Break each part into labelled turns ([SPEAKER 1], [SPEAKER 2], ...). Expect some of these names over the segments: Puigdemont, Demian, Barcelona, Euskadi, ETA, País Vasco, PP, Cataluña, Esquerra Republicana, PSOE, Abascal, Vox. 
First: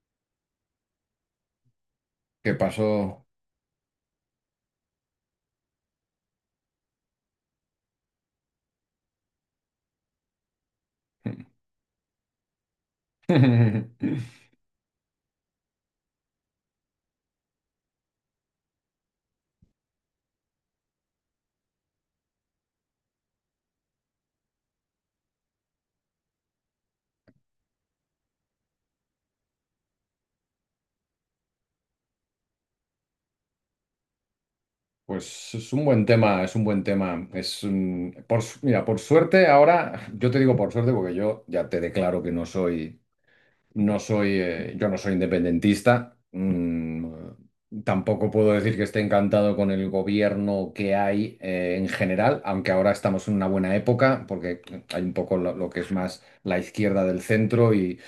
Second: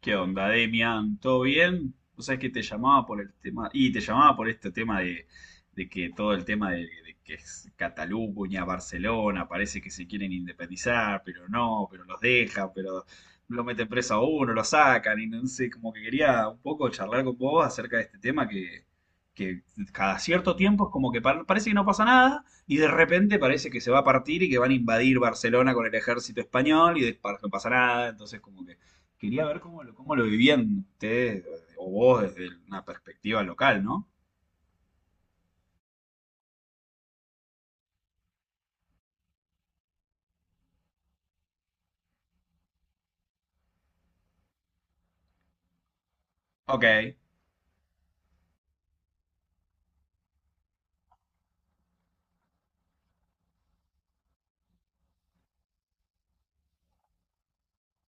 [SPEAKER 1] ¿Qué onda, Demian? ¿Todo bien? O sea, que
[SPEAKER 2] ¿Qué
[SPEAKER 1] te llamaba por
[SPEAKER 2] pasó?
[SPEAKER 1] el tema, y te llamaba por este tema de, que todo el tema de que es Cataluña, Barcelona, parece que se quieren independizar, pero no, pero los dejan, pero lo meten preso a uno, lo sacan, y no sé, como que quería un poco charlar con vos acerca de este tema que cada cierto tiempo es como que parece que no pasa nada, y de repente parece que se va a partir y que van a invadir Barcelona con el ejército español, y después no pasa nada, entonces como que quería ver cómo lo vivían ustedes o vos desde una perspectiva local, ¿no?
[SPEAKER 2] Pues es un buen tema, es un buen tema. Es un- por, su- mira, por suerte ahora, yo te digo por suerte porque yo ya te declaro que yo no soy independentista.
[SPEAKER 1] Ok,
[SPEAKER 2] mm,
[SPEAKER 1] están
[SPEAKER 2] tampoco puedo decir que esté encantado con el gobierno que hay, en general, aunque ahora estamos en una buena época, porque hay un poco lo que es más la izquierda del centro, y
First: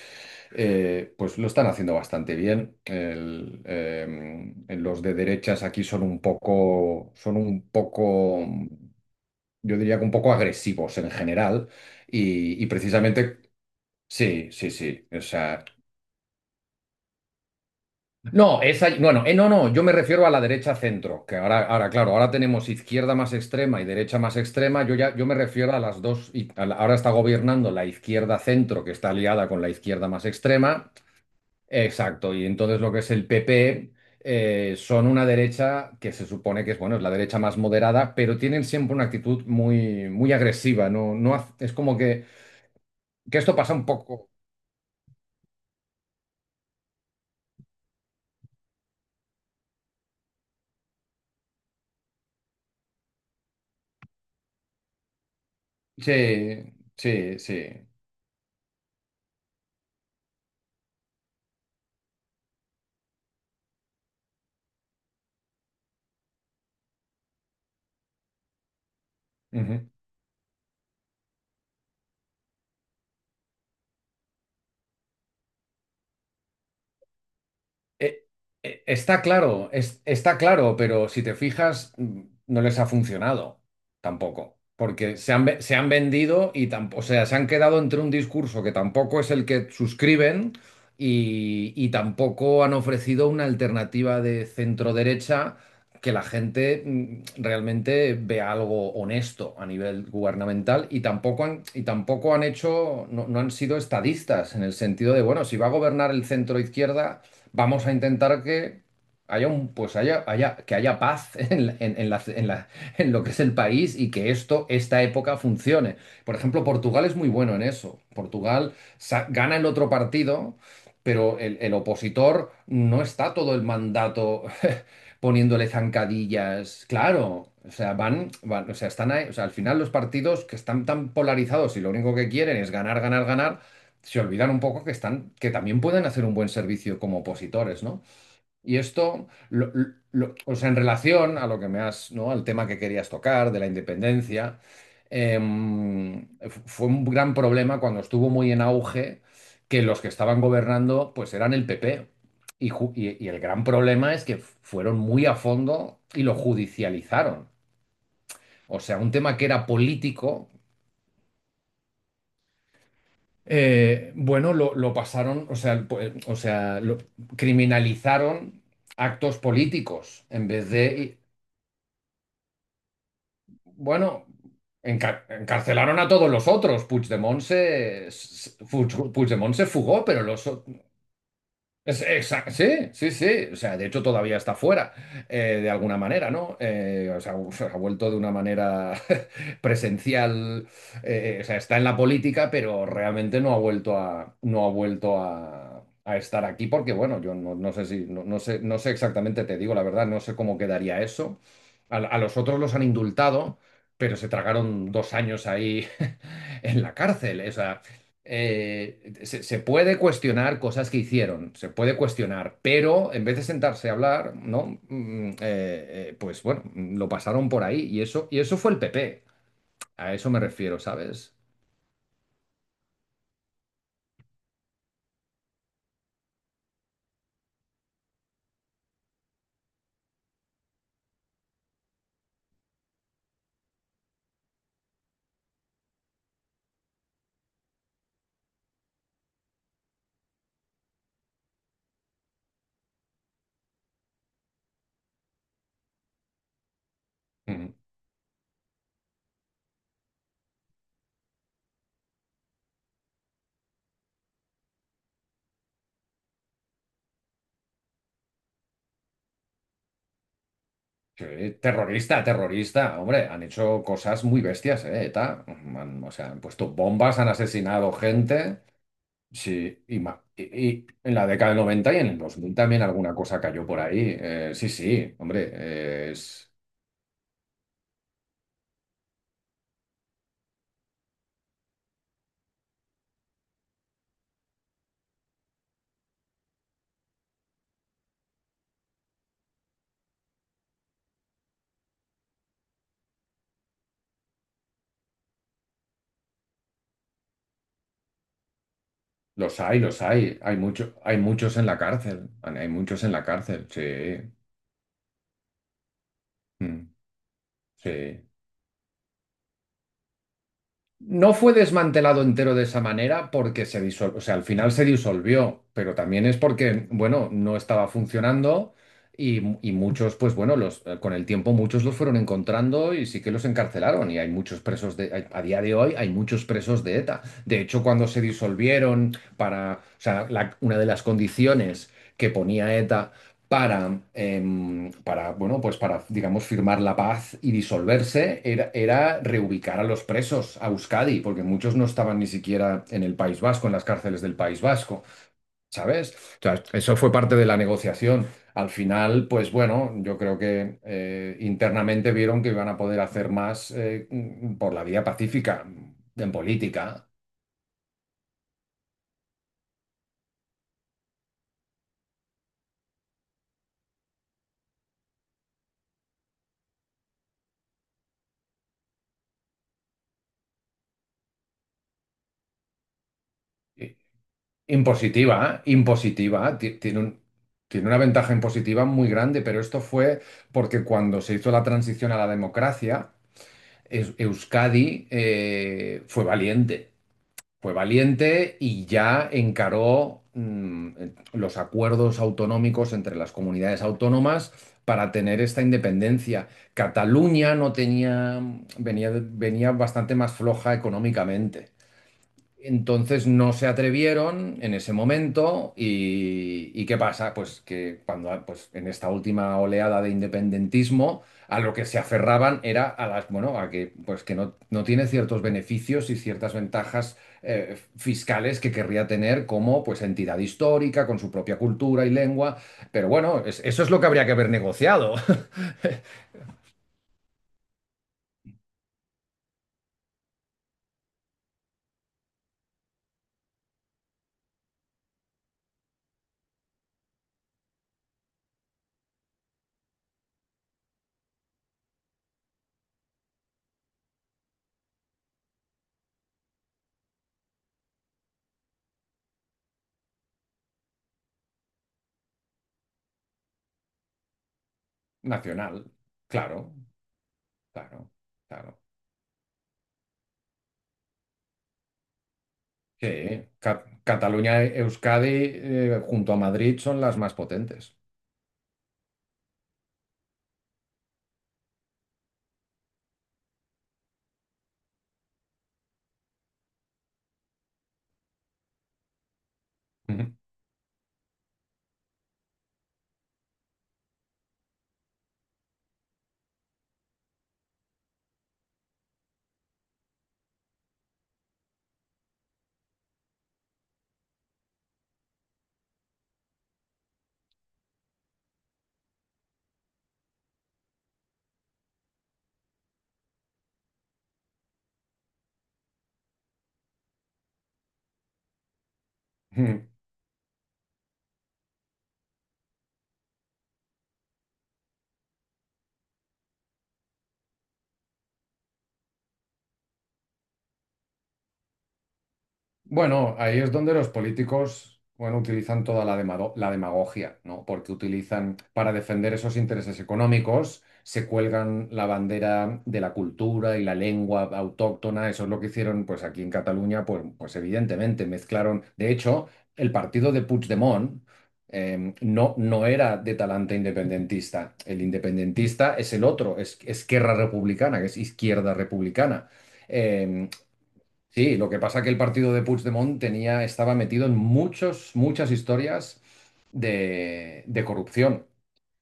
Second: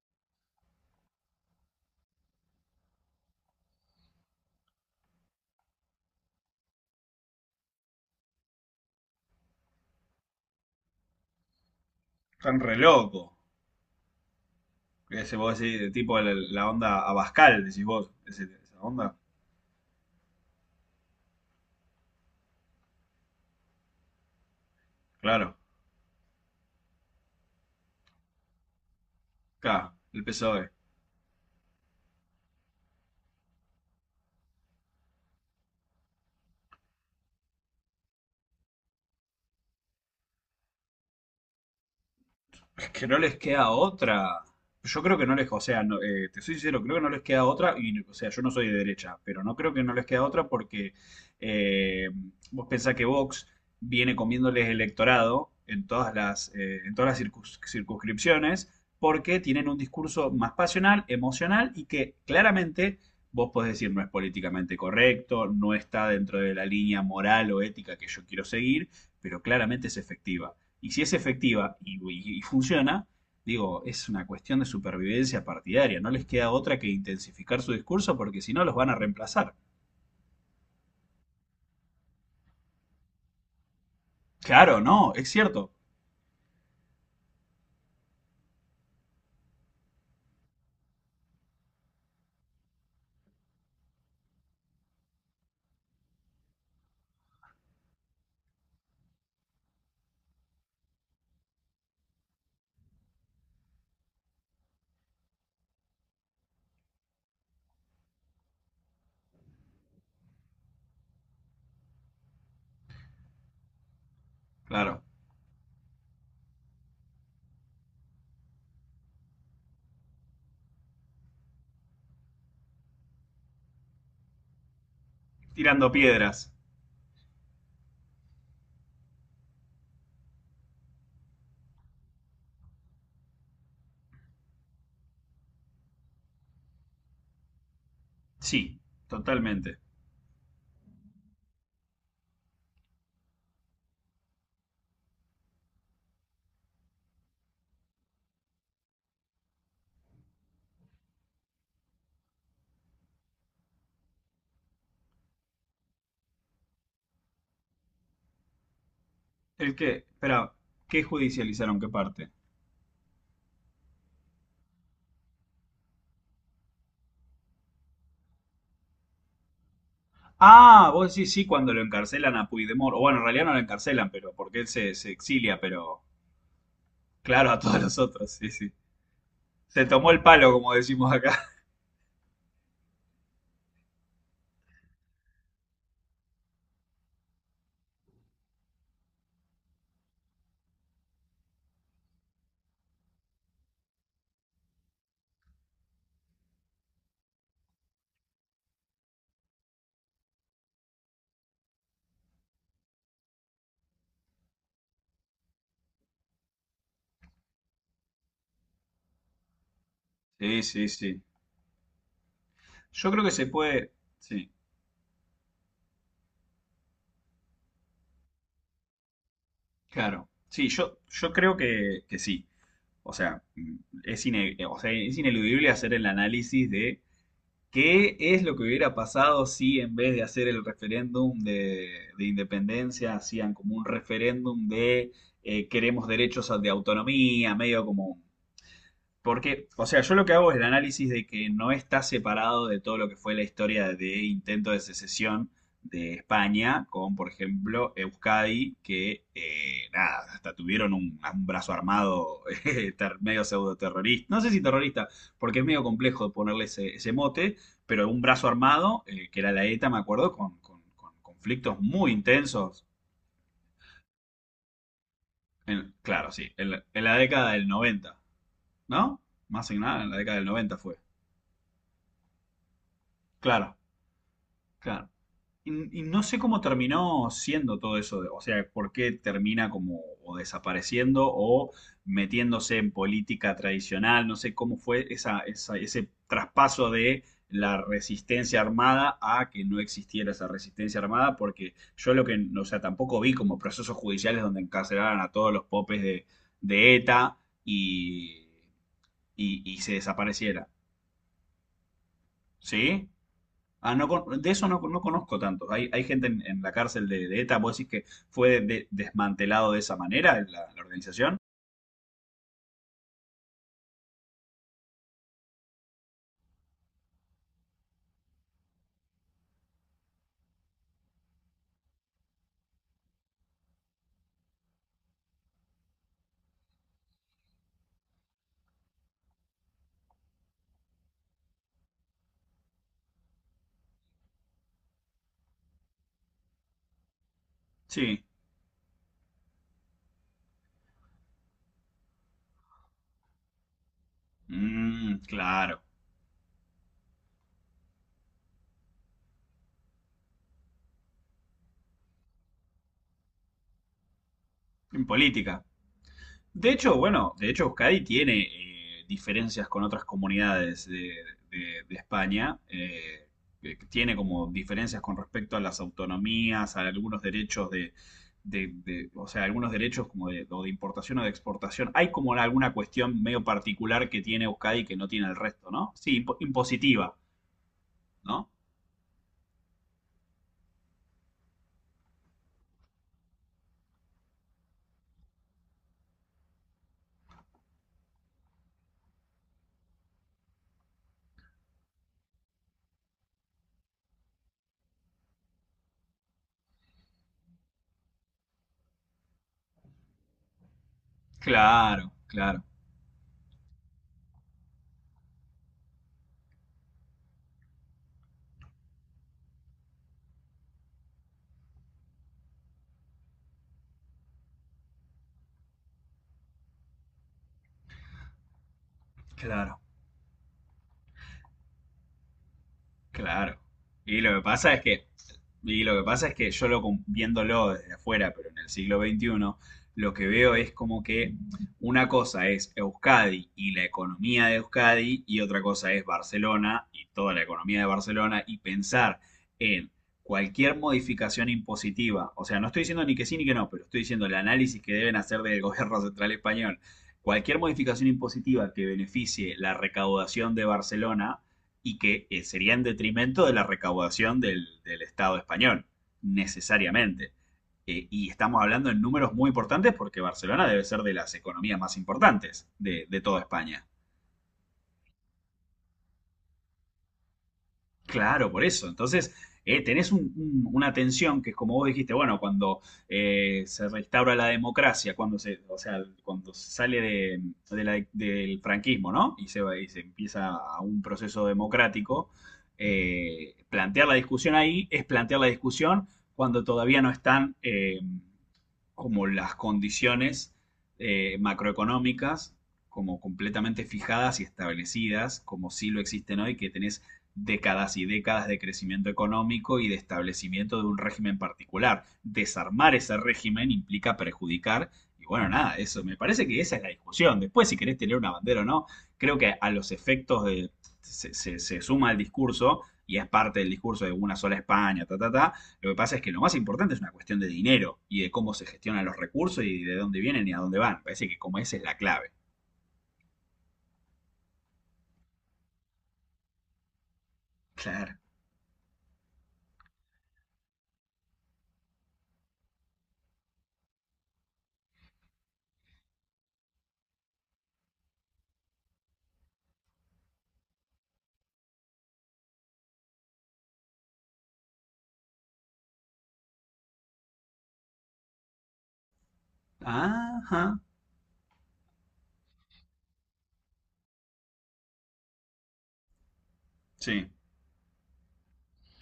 [SPEAKER 2] pues lo están haciendo bastante bien. Los de derechas aquí son un poco, yo diría que un poco agresivos en general, y
[SPEAKER 1] re loco.
[SPEAKER 2] precisamente... Sí, sí, sí. O
[SPEAKER 1] Ese vos
[SPEAKER 2] sea...
[SPEAKER 1] decís, tipo la onda Abascal, decís vos,
[SPEAKER 2] No,
[SPEAKER 1] esa onda.
[SPEAKER 2] bueno, no, no, yo me refiero a la derecha centro, que ahora, claro, ahora tenemos izquierda más extrema y derecha más extrema. Yo me
[SPEAKER 1] Claro,
[SPEAKER 2] refiero a las dos, y ahora está gobernando la izquierda centro, que está aliada con la
[SPEAKER 1] acá,
[SPEAKER 2] izquierda
[SPEAKER 1] el
[SPEAKER 2] más
[SPEAKER 1] PSOE.
[SPEAKER 2] extrema. Exacto, y entonces lo que es el PP, son una derecha que se supone que es, bueno, es la derecha más moderada, pero tienen siempre una actitud muy, muy agresiva, ¿no? No, es como que,
[SPEAKER 1] Es que no les
[SPEAKER 2] que esto
[SPEAKER 1] queda
[SPEAKER 2] pasa un poco.
[SPEAKER 1] otra. Yo creo que no les, o sea, no, te soy sincero, creo que no les queda otra, y o sea, yo no soy de derecha, pero no creo que no les queda otra porque eh, vos pensás que Vox viene comiéndoles electorado
[SPEAKER 2] Sí,
[SPEAKER 1] en todas las
[SPEAKER 2] sí, sí.
[SPEAKER 1] circunscripciones porque tienen un discurso más pasional, emocional y que claramente vos podés decir no es políticamente correcto, no está dentro de la línea moral o ética que yo quiero seguir, pero claramente
[SPEAKER 2] Ujú.
[SPEAKER 1] es efectiva. Y si es efectiva y funciona, digo, es una cuestión de supervivencia partidaria. No les queda otra que intensificar su discurso
[SPEAKER 2] Eh,
[SPEAKER 1] porque si no los
[SPEAKER 2] eh,
[SPEAKER 1] van a
[SPEAKER 2] está
[SPEAKER 1] reemplazar.
[SPEAKER 2] claro, está claro, pero si te fijas, no les ha funcionado tampoco,
[SPEAKER 1] Claro, no,
[SPEAKER 2] porque
[SPEAKER 1] es
[SPEAKER 2] se han, ve-
[SPEAKER 1] cierto.
[SPEAKER 2] se han vendido y tampoco, o sea, se han quedado entre un discurso que tampoco es el que suscriben, y tampoco han ofrecido una alternativa de centro derecha que la gente realmente vea algo honesto a nivel gubernamental, y tampoco han hecho, no han sido estadistas en el sentido de, bueno, si va a gobernar el centro izquierda, vamos a intentar que haya un, pues haya, haya, que haya paz en lo que es el país y que esto,
[SPEAKER 1] Claro.
[SPEAKER 2] esta época funcione. Por ejemplo, Portugal es muy bueno en eso. Portugal gana el otro partido, pero el opositor no está todo el mandato poniéndole
[SPEAKER 1] Tirando piedras.
[SPEAKER 2] zancadillas. Claro. O sea, o sea, al final los partidos que están tan polarizados y lo único que quieren es ganar, ganar, ganar, se olvidan un poco que están, que también pueden hacer un buen servicio como opositores, ¿no? Y
[SPEAKER 1] Sí,
[SPEAKER 2] esto,
[SPEAKER 1] totalmente.
[SPEAKER 2] o sea, en relación a lo que me has, ¿no? Al tema que querías tocar de la independencia, Fue un gran problema cuando estuvo muy en auge que los que estaban gobernando, pues eran el PP. Y el gran problema es que fueron muy a fondo y lo judicializaron. O sea, un tema que era
[SPEAKER 1] El que,
[SPEAKER 2] político...
[SPEAKER 1] espera, ¿qué judicializaron? ¿Qué parte?
[SPEAKER 2] Bueno, lo pasaron, o sea, pues, o sea, criminalizaron actos políticos en vez
[SPEAKER 1] Ah, vos
[SPEAKER 2] de,
[SPEAKER 1] decís sí cuando lo encarcelan a Puigdemont. O bueno, en realidad no lo encarcelan,
[SPEAKER 2] bueno,
[SPEAKER 1] pero porque él se, se exilia,
[SPEAKER 2] encarcelaron
[SPEAKER 1] pero
[SPEAKER 2] a todos los otros. Puigdemont
[SPEAKER 1] claro, a todos los
[SPEAKER 2] se,
[SPEAKER 1] otros, sí,
[SPEAKER 2] s-
[SPEAKER 1] sí.
[SPEAKER 2] Puig- Puigdemont se
[SPEAKER 1] Se
[SPEAKER 2] fugó,
[SPEAKER 1] tomó el
[SPEAKER 2] pero los...
[SPEAKER 1] palo, como decimos acá.
[SPEAKER 2] Sí, sí, sí. O sea, de hecho todavía está fuera, de alguna manera, ¿no? O sea, se ha vuelto de una manera presencial. O sea, está en la política, pero realmente no ha vuelto a a estar aquí porque, bueno, yo no, no sé si, no sé exactamente, te digo la verdad, no sé cómo quedaría eso. A los otros los han indultado, pero se tragaron 2 años ahí en la cárcel. O sea, se puede cuestionar
[SPEAKER 1] Sí, sí,
[SPEAKER 2] cosas que
[SPEAKER 1] sí.
[SPEAKER 2] hicieron, se puede cuestionar,
[SPEAKER 1] Yo
[SPEAKER 2] pero
[SPEAKER 1] creo
[SPEAKER 2] en
[SPEAKER 1] que
[SPEAKER 2] vez de
[SPEAKER 1] se
[SPEAKER 2] sentarse
[SPEAKER 1] puede,
[SPEAKER 2] a hablar,
[SPEAKER 1] sí.
[SPEAKER 2] ¿no? Pues bueno, lo pasaron por ahí y eso fue el PP. A
[SPEAKER 1] Claro.
[SPEAKER 2] eso me
[SPEAKER 1] Sí,
[SPEAKER 2] refiero,
[SPEAKER 1] yo
[SPEAKER 2] ¿sabes?
[SPEAKER 1] creo que sí. O sea, mm, o sea, es ineludible hacer el análisis de qué es lo que hubiera pasado si en vez de hacer el referéndum de, independencia hacían como un referéndum de queremos derechos de autonomía, medio como porque, o sea, yo lo que hago es el análisis de que no está separado de todo lo que fue la historia de intento de secesión de España con, por
[SPEAKER 2] Mm.
[SPEAKER 1] ejemplo, Euskadi, que nada, hasta tuvieron un brazo armado medio pseudo terrorista. No sé si terrorista, porque es medio complejo ponerle ese, ese mote, pero un brazo armado, que era la ETA, me acuerdo, con, con
[SPEAKER 2] Sí,
[SPEAKER 1] conflictos muy
[SPEAKER 2] terrorista,
[SPEAKER 1] intensos.
[SPEAKER 2] terrorista, hombre, han hecho cosas muy bestias, ¿eh? ETA.
[SPEAKER 1] En
[SPEAKER 2] O
[SPEAKER 1] claro,
[SPEAKER 2] sea, han
[SPEAKER 1] sí,
[SPEAKER 2] puesto
[SPEAKER 1] en la,
[SPEAKER 2] bombas, han
[SPEAKER 1] década del
[SPEAKER 2] asesinado
[SPEAKER 1] 90,
[SPEAKER 2] gente.
[SPEAKER 1] ¿no? Más que
[SPEAKER 2] Sí, y,
[SPEAKER 1] nada, en la
[SPEAKER 2] ma-
[SPEAKER 1] década
[SPEAKER 2] y-
[SPEAKER 1] del 90
[SPEAKER 2] y
[SPEAKER 1] fue.
[SPEAKER 2] en la década del 90 y en el 2000 también alguna cosa cayó
[SPEAKER 1] Claro.
[SPEAKER 2] por ahí. Sí,
[SPEAKER 1] Claro.
[SPEAKER 2] sí, hombre,
[SPEAKER 1] Y no sé
[SPEAKER 2] es...
[SPEAKER 1] cómo terminó siendo todo eso, de- o sea, por qué termina como o desapareciendo o metiéndose en política tradicional, no sé cómo fue esa, ese traspaso de la resistencia armada a que no existiera esa resistencia armada, porque yo lo que, o sea, tampoco vi como procesos judiciales donde encarcelaran a todos los popes de ETA y,
[SPEAKER 2] Los
[SPEAKER 1] y
[SPEAKER 2] hay,
[SPEAKER 1] se
[SPEAKER 2] los hay.
[SPEAKER 1] desapareciera,
[SPEAKER 2] Hay muchos en la cárcel. Hay muchos
[SPEAKER 1] ¿sí?
[SPEAKER 2] en la cárcel, sí.
[SPEAKER 1] Ah, no, de eso no, no conozco tanto. Hay gente en la
[SPEAKER 2] Mm,
[SPEAKER 1] cárcel de ETA, ¿vos decís que
[SPEAKER 2] sí.
[SPEAKER 1] fue desmantelado de esa manera la, la
[SPEAKER 2] No
[SPEAKER 1] organización?
[SPEAKER 2] fue desmantelado entero de esa manera porque se disolvió, o sea, al final se disolvió, pero también es porque, bueno, no estaba funcionando, y, y muchos, pues bueno, con el tiempo muchos los fueron encontrando y sí que los encarcelaron y hay muchos presos de, hay- a día de hoy hay muchos presos de ETA. De hecho, cuando se disolvieron, para, o sea, una de las condiciones que ponía ETA para, para, bueno, pues para, digamos, firmar la paz y
[SPEAKER 1] Sí.
[SPEAKER 2] disolverse, era reubicar a los presos a Euskadi, porque muchos no estaban ni siquiera en el País Vasco, en las cárceles del País Vasco,
[SPEAKER 1] Mm, claro.
[SPEAKER 2] ¿sabes? O sea, eso fue parte de la negociación. Al final, pues bueno, yo creo que internamente vieron que iban a poder hacer más por la vía
[SPEAKER 1] En política.
[SPEAKER 2] pacífica, en
[SPEAKER 1] De hecho,
[SPEAKER 2] política.
[SPEAKER 1] bueno, de hecho Euskadi tiene diferencias con otras comunidades de, de España, que tiene como diferencias con respecto a las autonomías, a algunos derechos de, o sea, algunos derechos como de, o de importación o de exportación. Hay como alguna cuestión medio particular que tiene Euskadi que no tiene el
[SPEAKER 2] Impositiva,
[SPEAKER 1] resto,
[SPEAKER 2] ¿eh?
[SPEAKER 1] ¿no? Sí,
[SPEAKER 2] Impositiva, ti- tiene
[SPEAKER 1] impositiva,
[SPEAKER 2] un- tiene una ventaja
[SPEAKER 1] ¿no?
[SPEAKER 2] impositiva muy grande, pero esto fue porque cuando se hizo la transición a la democracia, Euskadi fue valiente y ya encaró los acuerdos autonómicos entre las comunidades autónomas para tener esta independencia. Cataluña no tenía, venía bastante más floja económicamente.
[SPEAKER 1] Claro, claro,
[SPEAKER 2] Entonces no se atrevieron en ese momento, y, ¿qué pasa? Pues que cuando pues en esta última oleada de independentismo a lo que se aferraban era a las, bueno, a que pues que no tiene ciertos beneficios y ciertas ventajas fiscales que querría tener
[SPEAKER 1] claro.
[SPEAKER 2] como pues entidad histórica con su propia cultura y lengua, pero bueno,
[SPEAKER 1] Claro.
[SPEAKER 2] eso es lo que
[SPEAKER 1] Y
[SPEAKER 2] habría que
[SPEAKER 1] lo que
[SPEAKER 2] haber
[SPEAKER 1] pasa es que,
[SPEAKER 2] negociado.
[SPEAKER 1] y lo que pasa es que yo viéndolo desde afuera, pero en el siglo XXI, lo que veo es como que una cosa es Euskadi y la economía de Euskadi, y otra cosa es Barcelona y toda la economía de Barcelona, y pensar en cualquier modificación impositiva. O sea, no estoy diciendo ni que sí ni que no, pero estoy diciendo el análisis que deben hacer del gobierno central español. Cualquier modificación impositiva que beneficie la recaudación de Barcelona y que sería en detrimento de la recaudación del, del Estado español,
[SPEAKER 2] Nacional, claro,
[SPEAKER 1] necesariamente.
[SPEAKER 2] claro,
[SPEAKER 1] Y estamos
[SPEAKER 2] claro.
[SPEAKER 1] hablando en números muy importantes porque Barcelona debe ser de las economías más importantes
[SPEAKER 2] Sí,
[SPEAKER 1] de toda España.
[SPEAKER 2] Cataluña, Euskadi, junto a Madrid, son las más potentes.
[SPEAKER 1] Claro, por eso. Entonces, tenés una tensión que es como vos dijiste, bueno, cuando se restaura la democracia, cuando se, o sea, cuando se sale de la del franquismo, ¿no? Y y se empieza a un proceso democrático, plantear la discusión ahí es plantear la discusión cuando todavía no están como las condiciones macroeconómicas como completamente fijadas y establecidas, como sí lo existen hoy, que tenés décadas y décadas de crecimiento económico y de establecimiento de un régimen particular. Desarmar ese régimen implica perjudicar. Y bueno, nada, eso me parece que esa es la discusión. Después, si querés tener una bandera o no, creo que a
[SPEAKER 2] Ujú.
[SPEAKER 1] los efectos de, se suma el discurso y es parte del discurso de una sola España, ta, ta, ta. Lo que pasa es que lo más importante es una cuestión de dinero y de cómo se gestionan los recursos y de dónde vienen y a dónde van. Parece que como esa es la clave.
[SPEAKER 2] Bueno, ahí es donde los políticos, bueno, utilizan toda la la demagogia, ¿no? Porque
[SPEAKER 1] Claro.
[SPEAKER 2] utilizan, para defender esos intereses económicos, se cuelgan la bandera de la cultura y la lengua autóctona. Eso es lo que hicieron, pues aquí en Cataluña, pues, pues evidentemente mezclaron. De hecho, el partido de Puigdemont no era de talante independentista. El independentista es el otro, es Esquerra Republicana, que es izquierda republicana. Eh,
[SPEAKER 1] Ajá.
[SPEAKER 2] Sí, lo que pasa que el partido de Puigdemont tenía, estaba metido en muchas historias
[SPEAKER 1] Sí.
[SPEAKER 2] de corrupción,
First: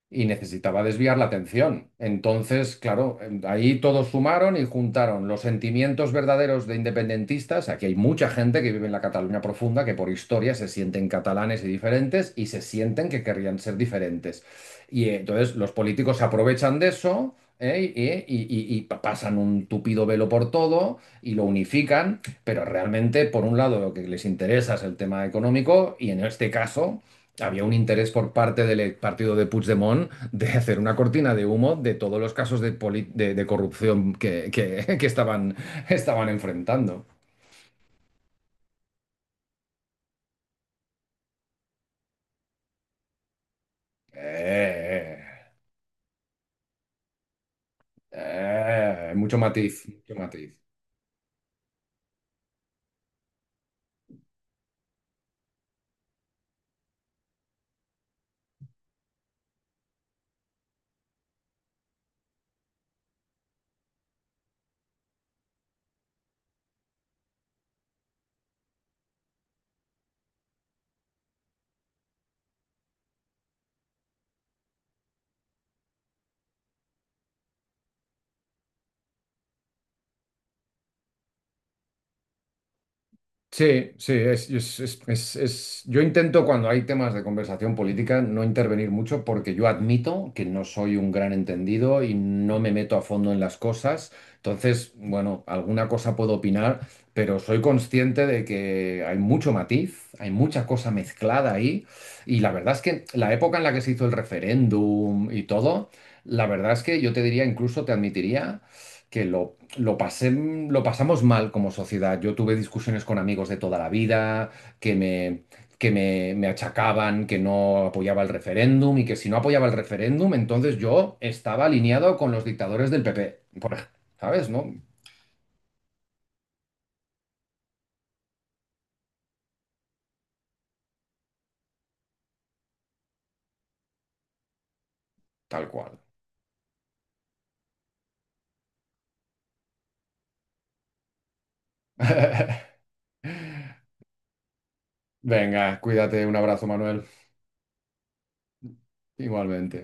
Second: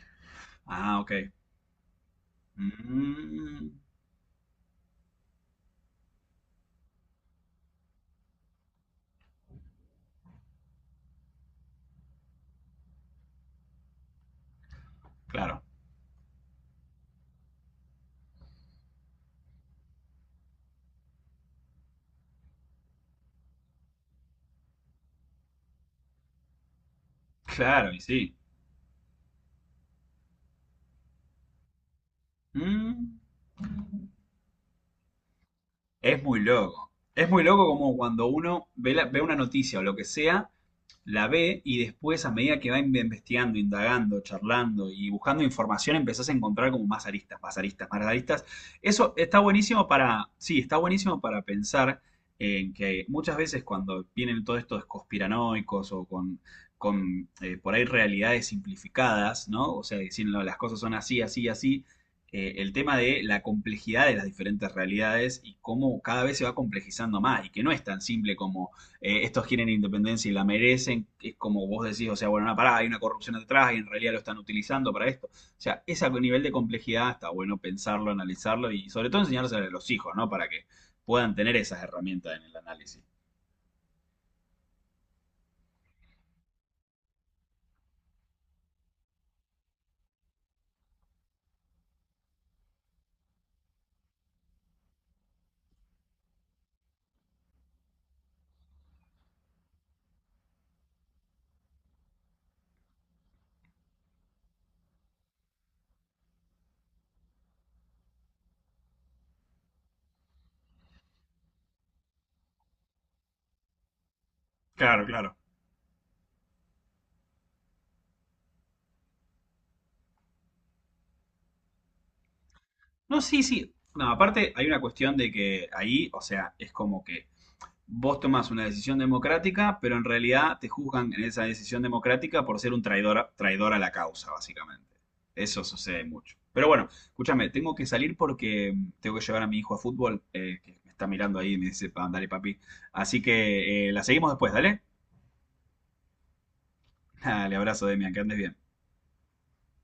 [SPEAKER 2] y necesitaba
[SPEAKER 1] Ah, ok.
[SPEAKER 2] desviar la atención. Entonces, claro,
[SPEAKER 1] Mm.
[SPEAKER 2] ahí todos sumaron y juntaron los sentimientos verdaderos de independentistas. Aquí hay mucha gente que vive en la Cataluña profunda, que por historia se sienten catalanes y diferentes y se sienten que querrían ser diferentes. Y entonces
[SPEAKER 1] Claro,
[SPEAKER 2] los políticos se aprovechan de eso. ¿Eh? Y pasan un tupido velo por todo y lo unifican, pero realmente, por un lado, lo que les interesa es el tema económico, y en este caso, había un
[SPEAKER 1] claro, y
[SPEAKER 2] interés por
[SPEAKER 1] sí.
[SPEAKER 2] parte del partido de Puigdemont de hacer una cortina de humo de todos los casos de
[SPEAKER 1] Mm,
[SPEAKER 2] corrupción que que estaban,
[SPEAKER 1] es muy loco.
[SPEAKER 2] enfrentando.
[SPEAKER 1] Es muy loco como cuando uno ve, ve una noticia o lo que sea, la ve y después a medida que va investigando, indagando, charlando y
[SPEAKER 2] Eh,
[SPEAKER 1] buscando información, empezás a encontrar como más aristas, más aristas, más aristas.
[SPEAKER 2] eh,
[SPEAKER 1] Eso
[SPEAKER 2] eh,
[SPEAKER 1] está
[SPEAKER 2] mucho matiz,
[SPEAKER 1] buenísimo
[SPEAKER 2] mucho
[SPEAKER 1] para,
[SPEAKER 2] matiz.
[SPEAKER 1] sí, está buenísimo para pensar en que muchas veces cuando vienen todos estos conspiranoicos o con, por ahí realidades simplificadas, ¿no? O sea, diciendo las cosas son así, así, así el tema de la complejidad de las diferentes realidades y cómo cada vez se va complejizando más y que no es tan simple como estos quieren independencia y la merecen, que es como vos decís, o sea, bueno, no, pará, hay una corrupción detrás y en realidad lo están utilizando para esto. O sea, ese nivel de complejidad está bueno pensarlo, analizarlo y sobre todo enseñárselo a los hijos, ¿no? Para que puedan tener esas herramientas en el análisis.
[SPEAKER 2] Sí, sí, es, yo intento, cuando hay temas de conversación política, no intervenir mucho porque yo admito que no soy un gran entendido y no me meto a fondo en las cosas. Entonces, bueno, alguna cosa puedo opinar, pero soy consciente de que hay mucho matiz, hay mucha cosa mezclada ahí, y la verdad es que la época en la que se hizo el referéndum y todo, la verdad es que yo te diría, incluso te admitiría, que lo pasé, lo pasamos mal como sociedad. Yo tuve discusiones con amigos de toda la vida, que
[SPEAKER 1] Claro, claro.
[SPEAKER 2] me, que me achacaban que no apoyaba el referéndum y que si no apoyaba el referéndum, entonces yo estaba alineado con los dictadores del
[SPEAKER 1] No,
[SPEAKER 2] PP,
[SPEAKER 1] sí, sí. No,
[SPEAKER 2] ¿sabes?
[SPEAKER 1] aparte hay
[SPEAKER 2] ¿No?
[SPEAKER 1] una cuestión de que ahí, o sea, es como que vos tomás una decisión democrática, pero en realidad te juzgan en esa decisión democrática por ser un traidor, traidor a la causa, básicamente. Eso
[SPEAKER 2] Tal cual.
[SPEAKER 1] sucede mucho. Pero bueno, escúchame, tengo que salir porque tengo que llevar a mi hijo a fútbol, que me está mirando ahí y me dice, Dale, papi." Así que la seguimos después, dale.
[SPEAKER 2] Venga, cuídate, un abrazo, Manuel.
[SPEAKER 1] Dale, abrazo, Demian, que andes bien.
[SPEAKER 2] Igualmente.